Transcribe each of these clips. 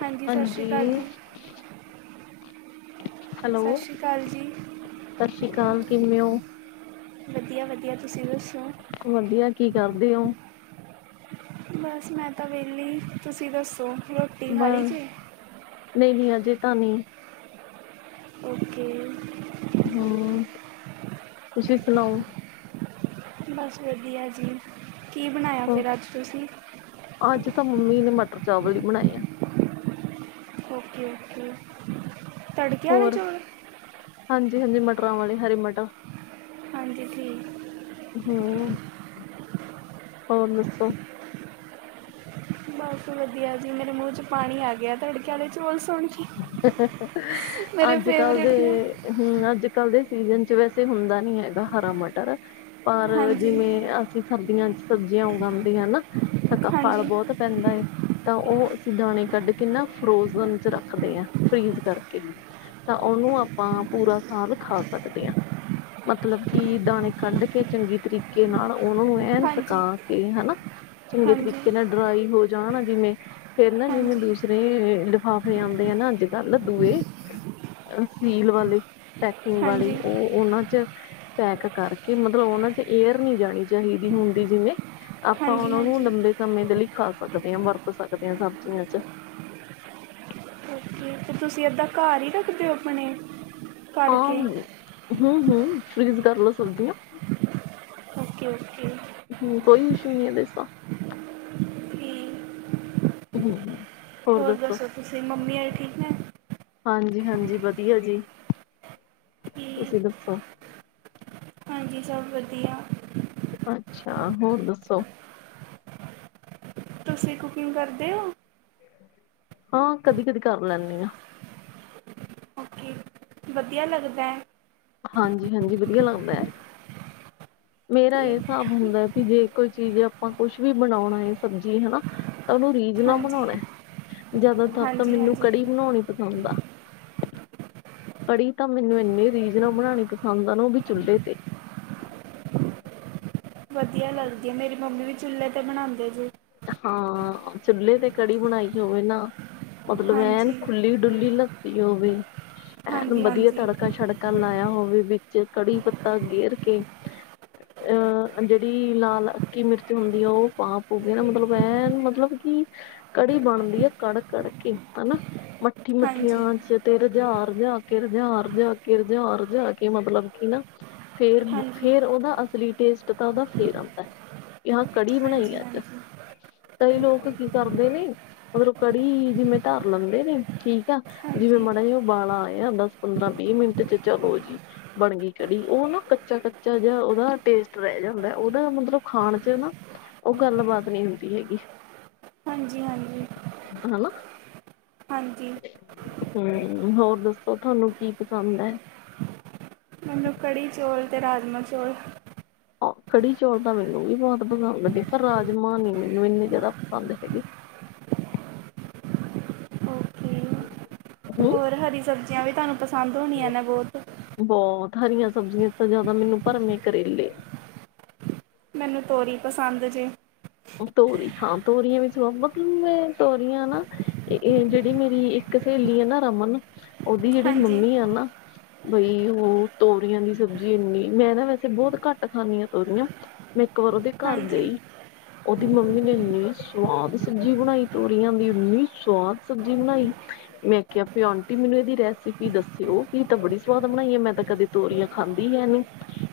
ਹਾਂਜੀ, ਸਤਿ ਸ਼੍ਰੀ ਅਕਾਲ ਜੀ। ਸਤਿ ਹੈਲੋ, ਸ਼੍ਰੀ ਅਕਾਲ ਜੀ। ਸਤਿ ਸ਼੍ਰੀ ਅਕਾਲ ਕਿਵੇਂ ਹੋ? ਵਧੀਆ- ਵਧੀਆ, ਤੁਸੀਂ ਦੱਸੋ? ਵਧੀਆ। ਕੀ ਕਰਦੇ ਔ? ਬਸ ਮੈਂ ਤਾਂ ਵੇਹਲੀ, ਤੁਸੀ ਦੱਸੋ। ਰੋਟੀ ਖਾ ਲਈ ਬਸ ਜੀ ਨਹੀ- ਨਹੀਂ ਅਜੇ ਤਾਂ ਨਹੀਂ। ਔਕੇ। ਹੂੰ, ਤੁਸੀਂ ਸੁਣਾਓ। ਬਸ ਵਧੀਆ ਜੀ। ਕੀ ਬਣਾਇਆ ਹੋਰ, ਫਿਰ ਅੱਜ ਤੁਸੀ? ਅੱਜ ਤਾਂ ਮੰਮੀ ਨੇ ਮਟਰ ਚਾਵਲ ਹੀ ਬਣਾਏ ਆ। Okay- okay. ਹੋਰ, ਹਾਂਜੀ- ਹਾਂਜੀ। ਮਟਰਾਂ ਵਾਲੇ, ਹਰੇ ਮਟਰ ਹਾਂਜੀ ਠੀਕ ਹੈ। ਹੂੰ, ਹੋਰ ਦੱਸੋ? ਬਸ ਵਧੀਆ ਜੀ। ਮੇਰੇ ਮੂੰਹ ਚ ਪਾਣੀ ਆ ਗਿਆ। ਤੜਕੇ ਵਾਲੇ ਚੋਲ ਸੁਣ ਕੇ, ਮੇਰੇ ਫੇਵਰੇਟ ਨੇ। ਹੂੰ ਅੱਜ -ਕੱਲ ਦੇ ਸੀਜਨ ਚ ਵੈਸੇ ਹੁੰਦਾ ਨੀ ਹੈਗਾ ਹਰਾ ਮਟਰ। ਪਰ ਹਾਂਜੀ ਜਿਵੇਂ ਅਸੀਂ ਸਰਦੀਆਂ ਚ ਸਬਜ਼ੀਆਂ ਉਗਾਉਂਦੇ ਹਾਂ ਨਾ ਤਾਂ ਕ ਫਲ ਹਾਂਜੀ ਬੋਤ ਪੈਂਦਾ ਏ ਤਾਂ ਉਹ ਅਸੀ ਦਾਣੇ ਕੱਢ ਕੇ ਨਾ ਫਰੋਜਨ ਚ ਰੱਖ ਰੱਖਦੇ ਆਂ ਫਰੀਜ਼ ਕਰਕੇ, ਤਾਂ ਉਹਨੂੰ ਆਪਾਂ ਪੂਰਾ ਸਾਲ ਖਾ ਸਕਦੇ ਆਂ। ਮਤਲਬ ਕਿ ਦਾਣੇ ਕੱਢ ਕੇ ਚੰਗੀ ਤਰੀ ਰੀਕੇ ਨਾਲ ਉਨੂੰ ਐਂ ਸਕਾ ਹਾਂਜੀ ਕੇ ਹੈਨਾਂ, ਹਾਂਜੀ ਚੰਗੇ ਹਾਂਜੀ ਤਰੀਕੇ ਨਾਲ ਡਰਾਈ ਹੋ ਜਾਣ ਜਿਵੇਂ ਫੇਰ ਨਾ ਜਿਵੇਂ ਦੂਸਰੇ ਲਿਫਾਫੇ ਆਂਦੇ ਆ ਨਾ ਅੱਜ-ਕਲ ਦੂਏ ਸੀਲ ਵਾਲੇ, ਪੈਕਿੰਗ ਵਾਲੇ ਹਾਂਜੀ ਉਹ ਉਹਨਾਂ ਚ ਪੈਕ ਕਰਕੇ ਮਤਲਬ ਉਹਨਾਂ ਚ ਏਅਰ ਨ੍ਹੀਂ ਜਾਣੀ ਚਹੀਦੀ ਹੁੰਦੀ ਜਿਵੇਂ ਆਪਾਂ ਹਾਂਜੀ ਉਹਨਾਂ ਨੂੰ ਹਾਂਜੀ ਲੰਬੇ ਸਮੇਂ ਦੇ ਲਈ ਖਾ ਸਕਦੇ ਆਂ, ਵਰਤ ਸਕਦੇ ਆਂ ਸਬਜ਼ੀਆਂ ਚ [inaudible] ਤੁਸੀਂ ਏਧਾ ਘਰ ਈ ਰੱਖਦੇ ਹੋ ਅਪਣੇ। ਹਾਂ, ਹਂ, ਹਂ। ਫ੍ਰੀਜ਼ ਕਰ ਲੋ ਸਬਜ਼ੀਆਂ। Okay okay. ਹਂ, ਕੋਈ ਇਸ਼ੂ ਨੀਂ ਐ ਦੇ ਚ ਤਾਂ ਠੀਕ ਹਂ। ਹੋਰ ਦਸੋ ਤੁਸੀਂ, ਮੰਮੀ ਅਰੀ ਠੀਕ ਨੇ ਹਾਂਜੀ ਹਾਂਜੀ ਵਧੀਆ ਜੀ, ਤੁਸੀਂ ਠੀਕ ਦੱਸੋ? ਹਾਂਜੀ ਸਭ ਵਧੀਆ। ਅੱਛਾ, ਹੋਰ ਦੱਸੋ? ਤੁਸੀਂ ਕੁਕਿੰਗ ਕਰਦੇ ਔ? ਹਾਂ, ਕਦੀ-ਕਦੀ ਕਰ ਲੈਨੀ ਆਂ। ਓਕੇ। ਵਧੀਆ ਲਗਦੈ? ਹਾਂਜੀ ਹਾਂਜੀ, ਵਧੀਆ ਲੱਗਦੈ ਐ। ਮੇਰਾ ਤੇ ਇਹ ਸਾਬ ਹੁੰਦਾ ਵੀ ਜੇ ਕੋਈ ਚੀਜ਼ ਆਪਾਂ ਕੁਛ ਵੀ ਬਣਾਉਣਾ ਐ। ਸਬਜ਼ੀ ਹਨਾਂ? ਤਾਂ ਉਨੂੰ ਰੀਝ ਨਾ ਹਾਂਜੀ ਬਣਾਉਣਾ, ਜਿਆਦਾਤਰ ਤਾਂ ਹਾਂਜੀ ਮੈਨੂੰ ਹਾਂਜੀ ਕੜੀ ਬਣਾਉਣੀ ਪਸੰਦ ਆ। ਕੜੀ ਤਾਂ ਮੈਨੂੰ ਇੰਨੇ ਰੀਜ ਨਾਲ ਬਣਾਉਣੀ ਪਸੰਦ ਆ ਨਾ। ਉਹ ਵੀ ਚੁੱਲ੍ਹੇ ਤੇ। ਵਧੀਆ ਲੱਗਦੀ ਐ, ਮੇਰੀ ਮੰਮੀ ਵੀ ਚੁੱਲ੍ਹੇ ਤੇ ਬਣਾਉਂਦੇ ਜੇ। ਹਾਂ, ਚੁੱਲੇ ਤੇ ਕੜੀ ਬਣਾਈ ਹੋਵੇ ਨਾ, ਮਤਲਬ ਐਨ ਹਾਂਜੀ ਖੁੱਲੀ। ਡੁੱਲੀ ਲੱਸੀ ਹੋਵੇ, ਐਨ ਹਾਂਜੀ ਵਧੀਆ ਹਾਂਜੀ ਤੜਕਾ-ਛਡਕਾ ਲਾਇਆ ਹੋਵੇ ਵਿੱਚ ਕੜੀ ਪੱਤਾ ਗੇਰ ਕੇ। ਅਹ, ਜੇੜੀ ਲਾਲ ਅੱਕੀ ਮਿਰਚ ਹੁੰਦੀ ਆ, ਉਹ ਪਾ ਪ ਮੇਰਾ ਮਤਲਬ ਐ, ਮਤਲਬ ਕਿ ਕੜੀ ਬਣਦੀ ਆ, ਕੜ-ਕੜ ਕੇ ਹਨਾਂ ਮਠ ਮਿੱਠੀ ਹਾਂਜੀ ਮੱਠੀਆਂ ਚ ਤੇ ਰੁਝਾਰ ਜਾ ਕੇ, ਰੁਝਾਰ ਜਾ ਕੇ, ਰੁਝਾਰ ਜਾਕੇ, ਮਤਲਬ ਕਿ ਨਾ। ਹਾਂਜੀ ਹਾਂਜੀ ਫੇਰ-ਫੇਰ ਓਦਾ ਅਸਲੀ ਟੇਸਟ ਤਾਂ ਓਦਾ ਫੇਰ ਆਂਦੈ ਕਿਆ ਕੜੀ ਬਣਾਈ ਐ ਹਾਂਜੀ ਅੱਜ। ਕਈ ਲੋਕ ਕੀ ਕਰਦੇ ਨੇ ਮਤਲਬ ਕੜੀ ਜਿਵੇਂ ਧਰ ਲੈਂਦੇ ਨੇ ਠੀਕ ਆ। ਜਿਵੇਂ ਹਾਂਜੀ ਮਾੜਾ ਜੀ ਓਵਾਲਾ ਆਇਆ ਦਸ ਪੰਦਰਾਂ ਵੀਹ ਮਿੰਟ ਚ ਚਲੋ ਜੀ। ਬਣ ਗਈ ਕੜੀ ਓ ਨਾ ਕੱਚਾ-ਕੱਚਾ ਜਿਆ ਓਦਾ ਟੇਸਟ ਰਹਿ ਜਾਂਦਾ ਓਦਾ ਮਤਲਬ ਖਾਣ ਚ ਨਾ। ਓ ਗੱਲਬਾਤ ਨੀ ਹੁੰਦੀ ਹੈਗੀ। ਹਾਂਜੀ-ਹਾਂਜੀ। ਹਨਾ। ਹਾਂਜੀ। ਹੂੰ, ਹੋਰ ਦੱਸੋ ਤੁਆਨੂੰ ਕੀ ਪਸੰਦ ਐ। ਮੈਨੂੰ ਕੜੀ-ਚੌਲ ਅਤੇ ਰਾਜਮਾਂ ਚੌਲ। ਹਾਂ ਕੜੀ-ਚੌਲ ਤਾਂ ਮੈਨੂੰ ਵੀ ਬੋਤ ਪਸੰਦ ਨੇ, ਪਰ ਰਾਜਮਾਂ ਨੀ ਮੈਨੂੰ ਏਨੇ ਜਾਦਾ ਪਸੰਦ ਹੈਗੇ। ਓਕੇ ਹੂੰ [inaudible] ਹੋਰ ਹਰੀ ਸਬਜ਼ੀਆਂ ਵੀ ਤਾਨੂੰ ਪਸੰਦ ਹੋਣੀਆਂ ਨੇ ਬੋਤ ਬੋਤ ਹਰੀਆਂ ਸਬਜ਼ੀਆਂ ਤਾਂ ਜਾਦਾ ਮੈਨੂੰ ਭਰਮੇ ਕਰੇਲੇ। ਮੈਨੂੰ ਤੋਰੀ ਪਸੰਦ ਜੇ। ਤੋਰੀ ਹਾਂ ਤੋਰੀਆਂ ਵੀ ਸਵਾ ਵਕਨ ਮੈਂ ਤੋਰੀਆਂ ਨਾ ਏਹ ਜੇੜੀ ਮੇਰੀ ਇੱਕ ਸਹੇਲੀ ਆ ਨਾ ਰਮਨ ਓਦੀ ਜੇੜੀ ਹਾਂਜੀ ਮੰਮੀ ਆ ਨਾ ਬਈ ਓ ਤੋਰੀਆਂ ਦੀ ਸਬਜ਼ੀ ਏਨੀ ਮੈਂ ਨਾ ਵੈਸੇ ਬਹੁਤ ਘੱਟ ਖਾਂਣੀ ਹਾਂ ਤੋਰੀਆਂ। ਮੈਂ ਇੱਕ ਵਾਰ ਓਦੇ ਘਰ ਹਾਂਜੀ ਗਈ। ਓਦੀ ਮੰਮੀ ਨੇ ਏਨੀ ਸਵਾਦ ਸਬਜ਼ੀ ਬਨਾਈ ਤੋਰੀਆਂ ਦੀ ਏਨੀ ਸਵਾਦ ਸਬਜ਼ੀ ਬਣਾਈ। ਮੈਂ ਕਿਹਾ ਪਿ ਆਂਟੀ ਮੈਨੂੰ ਏਦੀ ਰੈਸਪੀ ਦੱਸਿਓ ਏ ਤਾਂ ਬੜੀ ਸਵਾਦ ਬਨਾਈ ਏ ਮੈਂ ਤਾਂ ਕਦੇ ਤੋਰੀਆਂ ਖਾਂਦੀ ਹੈ ਨੀ।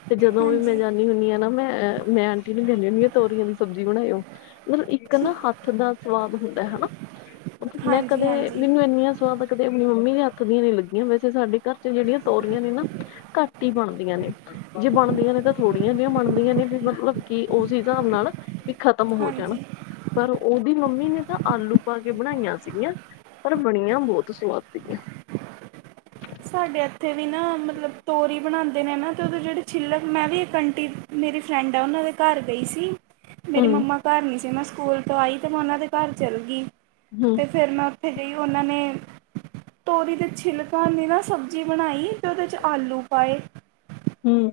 ਤੇ ਜਦੋਂ ਵੀ ਮੈਂ ਹਾਂਜੀ ਜਾਂਨੀ ਹੁੰਨੀ ਆਂ ਨਾ ਮੈਂ, ਮੈਂ ਆਂਟੀ ਨੂੰ ਕਹਿੰਨੀ ਹੁੰਨੀ ਆਂ ਤੋਰੀ ਦੀ ਸਬਜ਼ੀ ਬਨਾਇਓ ਮਤਲਬ ਇੱਕ ਨਾ ਹੱਥ ਦਾ ਸਵਾਦ ਹੁੰਦੈ ਹਨਾ। ਮੈਂ ਹਾਂਜੀ ਕਦੇ ਹਾਂਜੀ ਮੈਨੂੰ ਏਨੀਆਂ ਸਵਾਦ ਕਦੇ ਆਪਣੀ ਮੰਮੀ ਦੇ ਹੱਥ ਦੀਆਂ ਨੀ ਲੱਗੀਆਂ ਵੈਸੇ ਸਾਡੇ ਘਰ ਚ ਜੇੜੀਆਂ ਤੋਰੀਆਂ ਨੇ ਨਾ। ਘੱਟ ਈ ਬਣਦੀਆਂ ਨੇ। ਜੇ ਬਣਦੀਆਂ ਨੇ ਤਾਂ ਥੋੜੀਆਂ ਜੇਹੀਆਂ ਬਣਦੀਆਂ ਨੇ ਵੀ ਮਤਲਬ ਕੀ ਓਸ ਹਿਸਾਬ ਨਾਲ। ਵੀ ਖਤਮ ਹੋ ਜਾਣਾ ਹਾਂਜੀ ਪਰ ਓਦੀ ਮੰਮੀ ਨੇ ਤਾਂ ਆਲੂ ਪਾ ਕੇ ਬਣਾਈਆਂ ਸੀਗੀਆਂ। ਪਰ ਬਣੀਆਂ ਬਹੁਤ ਸੁਵਾਦ ਸੀਗੀਆਂ। ਸਾਡੇ ਇੱਥੇ ਵੀ ਨਾ ਮਤਲਬ ਤੋਰੀ ਬਣਾਉਂਦੇ ਨੇ ਨਾ ਤੇ ਉਹਦੇ ਜਿਹੜੇ ਛਿੱਲੜ ਮੈਂ ਵੀ ਇੱਕ ਆੰਟੀ ਮੇਰੀ ਫਰੈਂਡ ਆ, ਉਹਨਾਂ ਦੇ ਘਰ ਗਈ ਸੀ। ਮੇਰੀ ਹੂੰ ਮੰਮਾ ਘਰ ਨੀ ਸੀ ਮੈਂ ਸਕੂਲ ਤੋਂ ਆਈ ਤੇ ਮੈਂ ਉਨਾਂ ਦੇ ਘਰ ਚੱਲ ਗੀ ਹੂੰ ਤੇ ਫੇਰ ਮੈਂ ਉੱਥੇ ਗਈ ਉਹਨਾਂ ਨੇ, ਤੋਰੀ ਤੇ ਛਿਲਕਾਂ ਦੀ ਨਾ ਸਬਜ਼ੀ ਬਣਾਈ ਤੇ ਉਹਦੇ ਚ ਆਲੂ ਪਾਏ। ਹਂ।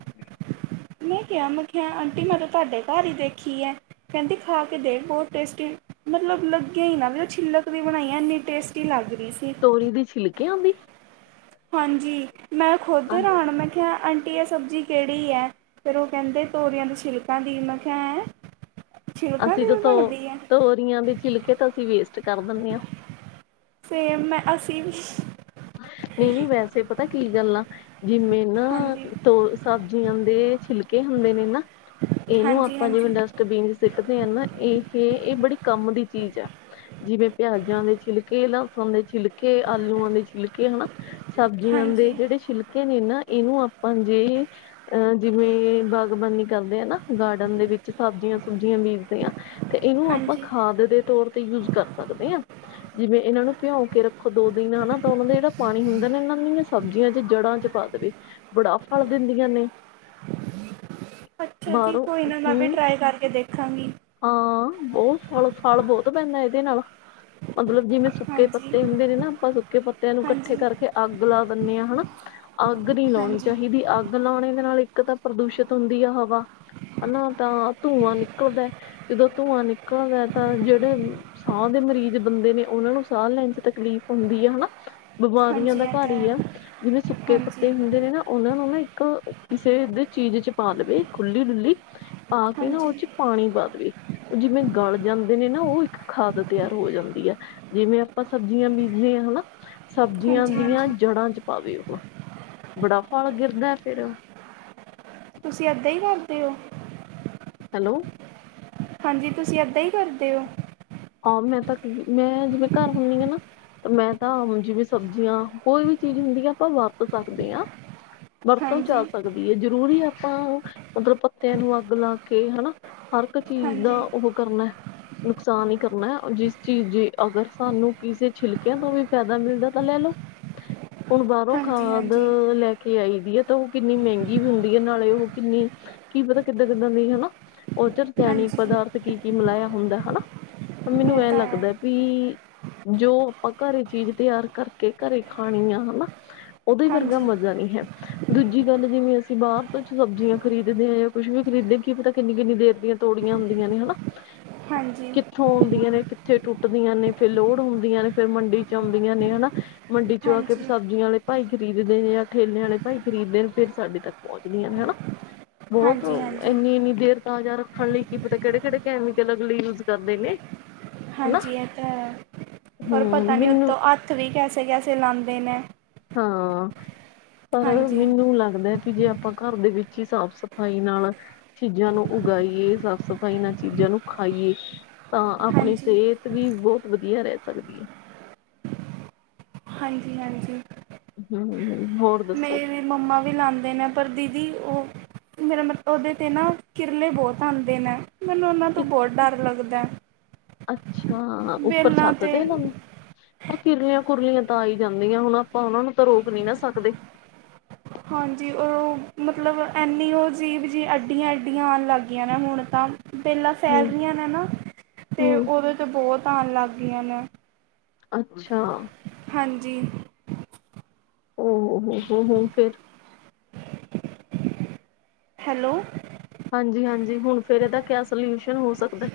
ਮੈਂ ਕਿਆ ਮੈ ਆਖਿਆ ਆਂਟੀ ਮੈਂ ਤੇ ਤਾਡੇ ਘਰ ਈ ਦੇਖੀ ਐ, ਕੈਂਦੀ ਖਾ ਕੇ ਦੇਖ ਬੋਤ ਟੇਸਟੀ ਮਤਲਬ ਲੱਗਿਆ ਈ ਨਾ ਵੀ ਛਿੱਲਕ ਦੀ ਬਣਾਈ ਆ, ਇੰਨੀ ਟੇਸਟੀ ਲੱਗ ਰਈ ਸੀ। ਤੋਰੀ ਦੀ, ਛਿਲਕਿਆਂ ਦੀ। ਹਾਂਜੀ ਮੈਂ ਖੁਦ ਆਹ ਹਰਾਣ ਮੈਂ ਕਿਆ ਆਂਟੀ ਇਹ ਸਬਜ਼ੀ ਕੇੜੀ ਐ। ਫਿਰ ਉਹ ਕਹਿੰਦੇ ਤੋਰੀਆਂ ਦੀ ਛਿਲਕਾਂ ਦੀ। ਮੈਂ ਕਿਆ, ਹੈਂ? ਛਿਲਕਾਂ ਅਸੀਂ ਦੀ ਤੇ ਵੀ ਤੋ, ਬਣਦੀ ਹੈ ਤੋਰੀਆਂ ਦੇ ਛਿਲਕੇ ਤਾਂ ਅਸੀਂ ਵੇਸਟ ਕਰ ਦਿੰਣੇ ਆਂ। ਤੇ ਮੈਂ ਅਸੀਂ ਵੀ ਨਹੀਂ-ਨਹੀਂ ਵੈਸੇ ਪਤਾ ਕੀ ਗੱਲ ਆ। ਜਿਵੇਂ ਨਾ ਹਾਂਜੀ ਸਬਜੀਆਂ ਦੇ ਛਿਲਕੇ ਹੁੰਦੇ ਨੇ ਨਾ ਇਹਨੂੰ ਹਾਂਜੀ ਆਪਾਂ ਜਿਵੇਂ ਹਾਂਜੀ ਡਸ ਸੁਟੇਦੇ ਆਂ ਨਾ ਇਹ-ਇਹ ਬੜੀ ਕੰਮ ਦੀ ਚੀਜ ਆ। ਜਿਵੇਂ ਪਿਆਜਾਂ ਦੇ ਛਿਲਕੇ, ਲ੍ਹਸਣ ਦੇ ਛਿਲਕੇ, ਆਲੂਆਂ ਦੇ ਛਿਲਕੇ ਛਿਲਕੇ ਹਨਾ, ਸਬਜੀਆਂ ਦੇ ਹਾਂਜੀ ਜਿਹੜੇ ਛਿਲਕੇ ਨੇ ਨਾ ਇਹਨੂੰ ਆਪਾਂ ਜੇ ਜਿਵੇਂ ਬਾਗਬਾਨੀ ਕਰਦੇ ਆਂ ਨਾ, ਗਾਰਡਨ ਦੇ ਵਿੱਚ ਸਬਜੀਆਂ -ਸੁਬਜ਼ੀਆਂ ਬੀਜਦੇ ਆਂ ਤੇ ਇਹਨੂੰ ਆਪਾਂ ਹਾਂਜੀ ਖਾਦ ਦੇ ਤੌਰ ਤੇ ਯੂਜ਼ ਕਰ ਸਕਦੇ ਆਂ। ਜਿਵੇਂ ਇਹਨਾਂ ਨੂੰ ਭਿਆਉਂ ਕੇ ਰੱਖੋ ਦੋ ਦਿਨ ਹਨਾ ਓਹਨਾਂ ਦਾ ਜਿਹੜਾ ਪਾਣੀ ਹੁੰਦਾ ਨਾ ਇਹਨਾਂ ਨੂੰ ਸਬਜੀਆਂ ਦੀ ਜੜ੍ਹਾਂ ਚ ਪਾ ਦੇਵੇ। ਬੜਾ ਫਲ ਦਿੰਦੀਆਂ ਨੇ। ਅੱਛਾ ਜੀ ਬਾਹਰੋਂ ਕੋਈ ਨਾ ਮੈਂ ਵੀ ਹੂੰ ਟਰਾਈ ਕਰਕੇ ਦੇਖਾਂਗੀ। ਹਾਂ, ਬਹੁਤ ਫੁਲ-ਫਾਲ ਬਹੁਤ ਪੈਂਦੈ ਇਹਦੇ ਨਾਲ। ਮਤਲਬ, ਜਿਵੇਂ ਸੁੱਕੇ ਹਾਂਜੀ ਪੱਤੇ ਹੁੰਦੇ ਨੇ ਨਾ, ਆਪਾਂ ਸੁੱਕੇ ਪੱਤਿਆਂ ਨੂੰ ਇਕੱਠੇ ਹਾਂਜੀ ਕਰਕੇ ਅੱਗ ਲਾ ਦਿੰਦੇ ਹਾਂ ਹਨਾ, ਅੱਗ ਨਹੀਂ ਲਾਉਣੀ ਹਾਂਜੀ ਚਾਹੀਦੀ ਅੱਗ ਅਗ ਲਾਉਣੇ ਦੇ ਨਾਲ ਇੱਕ ਤਾਂ ਪ੍ਰਦੂਸ਼ਿਤ ਹੁੰਦੀ ਆ ਹਵਾ ਹ ਨਾ, ਤਾਂ ਧੂੰਆਂ ਨਿਕੜਦੈ। ਜਦੋਂ ਧੂੰਆਂ ਨਿਕਲੜਦੈ ਤਾਂ ਜਹੜੇ ਸਾਹ ਦੇ ਮਰੀਜ ਬੰਦੇ ਨੇ, ਉਹਨਾਂ ਨੂੰ ਸਾਹ ਲੈਣ ਚ ਤਕਲੀਫ਼ ਹੁੰਦੀ ਹੈ ਹਨਾ। ਬਿਮਾਰੀਆਂ ਹਾਂਜੀ ਦਾ ਇਹ ਘਰ ਤਾਂ ਹੀ ਹੈ ਆ। ਜਿਵੇਂ ਸੁੱਕੇ ਹਾਂਜੀ ਪੱਤੇ ਹੁੰਦੇ ਨੇ ਨਾ ਉਹਨਾਂ ਨੂੰ ਨਾ ਇੱਕ ਕਿਸੇ ਦੇ ਚੀਜ ਚ ਪਾ ਲਵੇ ਖੁੱਲੀ-ਡੁੱਲੀ, ਪਾ ਕੇ ਨਾ ਹਾਂਜੀ ਓਹ ਚ ਪਾਣੀ ਨਾ ਦਵੇ ਉਹ ਜਿਵੇਂ ਗੜ ਜਾਂਦੇ ਨੇ ਨਾ, ਓਹ ਇੱਕ ਖਾਦ ਤਿਆਰ ਹੋ ਜਾਂਦੀ ਐ। ਜਿਵੇਂ ਆਪਾਂ ਸਬਜੀਆਂ ਬੀਜਦੇ ਆਂ ਹਨਾ। ਸਬਜੀਆਂ ਹਾਂਜੀ ਦੀਆਂ ਹਾਂਜੀ ਜੜ੍ਹਾਂ ਚ ਪਾਵੇ ਓਹੋ, ਬੜਾ ਫਲ ਗਿਰਦਾ ਹੈ ਫੇਰ। ਤੁਸੀਂ ਏਦਾਂ ਹੀ ਕਰਦੇ ਹੋ? ਹੈਲੋ। ਹਾਂਜੀ ਤੁਸੀਂ ਏਦਾਂ ਹੀ ਕਰਦੇ ਹੋ? ਹਾਂ, ਮੈਂ ਤਾਂ ਕਈ ਮੈਂ ਜਿਵੇਂ ਘਰ ਹੁੰਨੀ ਆਂ ਨਾ ਮੈਂ, ਤਾਂ ਜਿਵੇਂ ਸਬਜੀਆਂ ਕੋਈ ਵੀ ਚੀਜ਼ ਹੁੰਦੀ ਏ, ਆਪਾਂ ਵਰਤ ਸਕਦੇ ਆਂ। ਵਰਤੋਂ ਜਾ ਹਾਂਜੀ ਸਕਦੀ ਹੈ। ਜਰੂਰੀ ਆਪਾਂ ਮਤਲਬ ਪੱਤੇਆਂ ਨੂੰ ਅੱਗ ਲਾ ਕੇ ਹਨਾ ਹਰਕ ਚੀਜ ਦਾ ਹਾਂਜੀ ਓਹ ਕਰਨਾ ਹੈ, ਨੁਕਸਾਨ ਹੀ। ਕਰਨਾ ਜਿਸ ਚੀਜ, ਅਗਰ ਸਾਨੂੰ ਕਿਸੇ ਛਿਲਕਿਆਂ ਤੋਂ ਵੀ ਫਾਇਦਾ ਮਿਲਦਾ ਹੈ ਤਾਂ ਲੈ ਲੋ। ਹੁਣ ਬਾਹਰੋਂ ਹਾਂਜੀ ਖਾਦ ਹਾਂਜੀ ਲੈ ਕੇ ਆਈ ਦੀ ਆ, ਤੇ ਓਹ ਕਿੰਨੀ ਮਹਿੰਗੀ ਵੀ ਹੁੰਦੀ ਹੈ, ਨਾਲੇ ਓਹ ਕਿੰਨੀ ਕੀ ਪਤਾ ਕਿੱਦਾਂ-ਕਿੱਦਾਂ ਦੀ ਹਨਾ ਓਹ ਚ ਰਸਾਇਣਿਕ ਹਾਂਜੀ ਪਦਾਰਥ ਕੀ-ਕੀ ਮਿਲਾਇਆ ਹੁੰਦੈ ਹਨਾ। ਮਨੂੰ ਇਹ ਐਂ ਤਾਂ ਹੈ ਲੱਗਦੈ ਬੀ ਜੋ ਪਾਂ ਘਰੇ ਚੀਜ ਤੇਆਰ ਕਰਕੇ ਘਰੇ ਖਾਣੀ ਆ ਹਨਾ ਓਦੇ ਵਰਗਾ ਹਾਂਜੀ ਮਜਾ ਨੀ ਹੈ। ਦੂਜੀ ਗੱਲ ਜਿਵੇਂ ਅਸੀਂ ਬਾਹਰ ਕੁਛ ਸਬਜੀਆਂ ਖਰੀਦਦੇ ਆਂ ਜਾਂ ਕੁੱਸ਼ ਵੀ ਖਰੀਦੇ ਕੀ ਪਤਾ ਕਿੰਨੀ -ਕਿੰਨੀ ਦੇਰ ਦੀਆਂ ਤੋੜੀਆਂ ਹੁੰਦੀਆਂ ਨੇ ਹਨਾ। ਹਾਂਜੀ। ਕਿੱਥੋਂ ਓੰਦੀਆਂ ਨੇ, ਕਿੱਥੇ ਟੁੱਟਦੀਆਂ ਨੇ, ਫੇਰ ਲੋੜ ਹੁੰਦੀਆਂ ਨੇ, ਫੇਰ ਮੰਡੀ ਚ ਆਉਂਦੀਆਂ ਨੇ ਹਨਾ ਮੰਡੀ ਚੋਂ ਆ ਕੇ ਫੇਰ ਹਾਂਜੀ ਸਬਜੀਆਂ ਆੜੇ ਭਾਈ ਖਰੀਦਦੇ ਨੇ, ਜਾਂ ਠੇਲੇ ਆਲੇ ਭਾਈ ਖਰੀਦਦੇ, ਫੇਰ ਸਾਡੇ ਤੱਕ ਪੋਂਚਦੀਆਂ ਨੇ ਹਨਾ। ਬੋਹੋਤ ਹਾਂਜੀ ਹਾਂਜੀ ਏਨੀ-ਏਨੀ ਦੇਰ ਤਾਜਾ ਰੱਖਣ ਲਈ ਕਿ ਪਤਾ ਕੇੜੇ- ਕੇੜੇ ਕੈਮੀਕਲ ਅਗਲੇ ਯੂਜ਼ ਕਰਦੇ ਨੇ। ਹਨਾ ਹਾਂਜੀ ਏ ਤਾਂ ਹੈ, ਹੋਰ ਪਤਾ ਹੂੰ ਨੀ ਮੈਨੂੰ ਉੱਤੋਂ ਹੱਥ ਵੀ ਕੈਸੇ-ਕੈਸੇ ਲਾਂਦੇ ਨੇ। ਹਾਂ, ਪਰ ਹਾਂਜੀ ਮਿਨੂੰ ਲੱਗਦੈ ਜੇ ਆਪਾਂ ਘਰ ਦੇ ਵਿੱਚ ਹੀ ਸਾਫ਼ ਸਫ਼ਾਈ ਨਾਲ ਚੀਜ਼ਾਂ ਨੂੰ ਉਗਾਈਏ, ਸਾਫ਼-ਸਫ਼ਾਈ ਨਾਲ ਚੀਜ਼ਾਂ ਨੂੰ ਖਾਈਏ ਤਾਂ ਆਪਣੀ ਹਾਂਜੀ ਸੇਹਤ ਵੀ ਬੋਹ ਵਧੀਆ ਰਹਿ ਸਕਦੀ ਏ। ਹਾਂਜੀ-ਹਾਂਜੀ। ਹੁੰ, ਹੋਰ ਦੱਸੋ। ਮੇਰੀ ਮੰਮਾ ਵੀ ਲਾਂਦੇ ਨੇ ਪਰ, ਦੀਦੀ ਉਹ ਮੇਰਾ ਮਤਲਬ ਉਹਦੇ ਤੇ ਨਾ ਕਿਰਲੇ ਬਹੁਤ ਆਉਂਦੇ ਨੇ, ਮੈਨੂੰ ਉਹਨਾਂ ਤੋਂ ਕਿ ਬਹੁਤ ਡਰ ਲੱਗਦਾ। ਅੱਛਾ, ਉੱਪਰ ਬੇਲਾਂ ਛੱਤ 'ਤੇ ਦੇ ਲ ਕਿਰਲੀਆਂ-ਕੁਰਲੀਆਂ ਤਾਂ ਆਈ ਜਾਂਦੀਆਂ ਹੁਣ, ਆਪਾਂ ਉਹਨਾਂ ਨੂੰ ਤਾਂ ਰੋਕ ਨੀ ਨਾ ਸਕਦੇ। ਹਾਂਜੀ, ਉਹ ਮਤਲਬ ਐੰਨੀ ਉਹ ਜੀਬ ਜੀ ਐੱਡੀਆਂ-ਐੱਡੀਆਂ ਆਉਣ ਲੱਗ ਗਈਆਂ ਨੇ ਹੁਣ ਤਾਂ। ਬੇਲਾਂ ਫੈਲ ਹਮ ਰਹੀਆਂ ਨੇ ਨਾ, ਤੇ ਹਮ ਉਹਦੇ 'ਤੇ ਬਹੁਤ ਆਉਣ ਲੱਗ ਗਈਆਂ ਨੇ। ਅੱਛਾ। ਹੰਜੀ। ਹੋ, ਹੋ-ਹੋ ਫੇਰ ਹੈਲੋ। ਹਾਂਜੀ-ਹਾਂਜੀ, ਹੁਣ ਫੇਰ ਇਹਦਾ ਕਿਆ ਸਲਿਊਸ਼ਨ ਹੋ ਸਕਦਾ?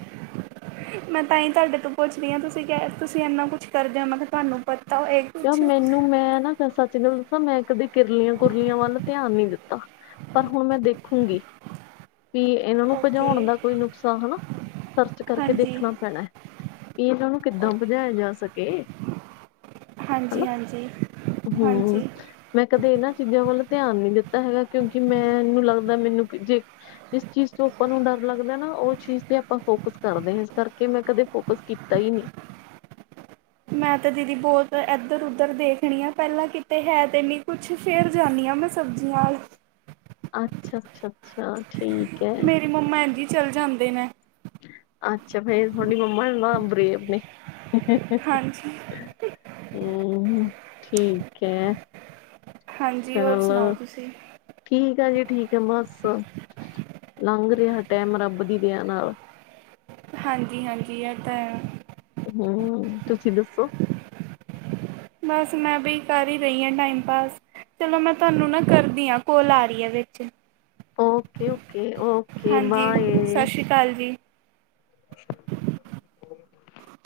ਮੈਂ ਤਾਂ ਹੀ ਤੁਹਾਡੇ ਤੋਂ ਪੁੱਛਦੀ ਆਂ, ਤੁਸੀਂ ਕਹਿ ਤੁਸੀਂ ਇੰਨਾ ਕੁਛ ਕਰ ਦਿਓ। ਮੈਂ ਕਿਹਾ ਤੁਹਾਨੂੰ ਪਤਾ ਹੋ ਇਹ? ਮੈਨੂੰ ਮੈਂ ਨਾ ਸੱਚ ਗੱਲ ਦੱਸਾਂ ਮੈਂ ਕਦੇ ਕਿਰਲੀਆਂ-ਕਿੁਰਲੀਆਂ ਵੱਲ ਧਿਆਨ ਨੀ ਦਿੱਤਾ। ਪਰ ਹੁਣ, ਮੈਂ ਦੇਖੂੰਗੀ। ਵੀ ਇਹਨਾਂ ਨੂੰ ਪਜੋਣ ਓਕੇ ਦਾ ਕੋਈ ਨੁਕਸਾ ਹਨਾ, ਸਰਚ ਕਰਕੇ ਹਾਂਜੀ ਦੇਖਣਾ ਪੈਣਾ। ਕਿ ਇਹਨਾਂ ਨੂੰ ਕਿੱਦਾਂ ਓਕੇ ਪਜਾਇਆ ਜਾ ਸਕੇ। ਹਾਂਜੀ-ਹਾਂਜੀ। ਹੁੰ। ਮੈਂ ਕਦੇ ਇਹਨਾਂ ਚੀਜ਼ਾਂ ਵੱਲ ਤਿਆਨ ਨਈਂ ਦਿੱਤਾ ਹੈਗਾ, ਕਿਉਂਕਿ ਮੈਨੂੰ ਲੱਗਦਾ ਮੈਨੂੰ ਜੇ ਜਿਸ ਚੀਜ਼ ਤੋਂ ਆਪਾਂ ਨੂੰ ਡਰ ਲੱਗਦਾ ਨਾ ਉਸ ਚੀਜ਼ ਤੇ ਆਪਾਂ ਫੋਕਸ ਕਰਦੇ ਆਂ, ਇਸ ਕਰਕੇ ਮੈਂ ਕਦੇ ਫੋਕਸ ਤਈ ਨੀ। ਮੈਂ ਤੇ ਦੀਦੀ ਬਹੁਤ ਏਦਰ-ਔਦਰ ਦੇਖਣੀ ਆ ਪਹਿਲਾਂ, ਕਿਤੇ ਹੈ ਤੇ ਨੀ ਕੁਜ। ਫੇਰ ਜਾਂਨੀ ਆਂ ਮੈਂ, ਸਬਜ਼ੀਆਂ ਅੱਛਾ, ਅੱਛਾ-ਅੱਛਾ, ਠੀਕ। ਹੈ ਮੇਰੀ ਮੰਮਾ ਇੰਝ ਈ ਚੱਲ ਜਾਂਦੇ ਨੇ। ਅੱਛਾ, ਫੇਰ ਤੁਆਡੀ ਮੰਮਾ ਬਾਹ ਬ੍ਰੇਵ ਨੇ। ਹਾਂਜੀ। ਹੁੰ, ਠੀਕ ਐ। ਹਾਂਜੀ ਹੋਰ ਚਲੋ। ਸੁਣਾਓ ਤੁਸੀਂ ਠੀਕ ਆ ਜੀ, ਠੀਕ ਐ, ਬਸ ਲੰਘ ਰਿਹਾ ਟੈਮ ਰੱਬ ਦੀ ਦਯਾ ਨਾਲ। ਹਾਂਜੀ-ਹਾਂਜੀ, ਇਹ ਤਾਂ ਹੈ। ਹੁੰ, ਤੁਸੀਂ ਦੱਸੋ। ਬਸ, ਮੈਂ ਵੀ ਕਰ ਹੀ ਰਹੀਆਂ ਟਾਈਮ ਪਾਸ। ਚਲੋ, ਮੈਂ ਤੁਆਨੂੰ ਨਾ ਕਰਦੀ ਆਂ, ਕੋਲ ਆ ਰਹੀਏ ਵਿੱਚ। Okay, okay okay, bye. ਤਲ ਜੀ। [inaudible]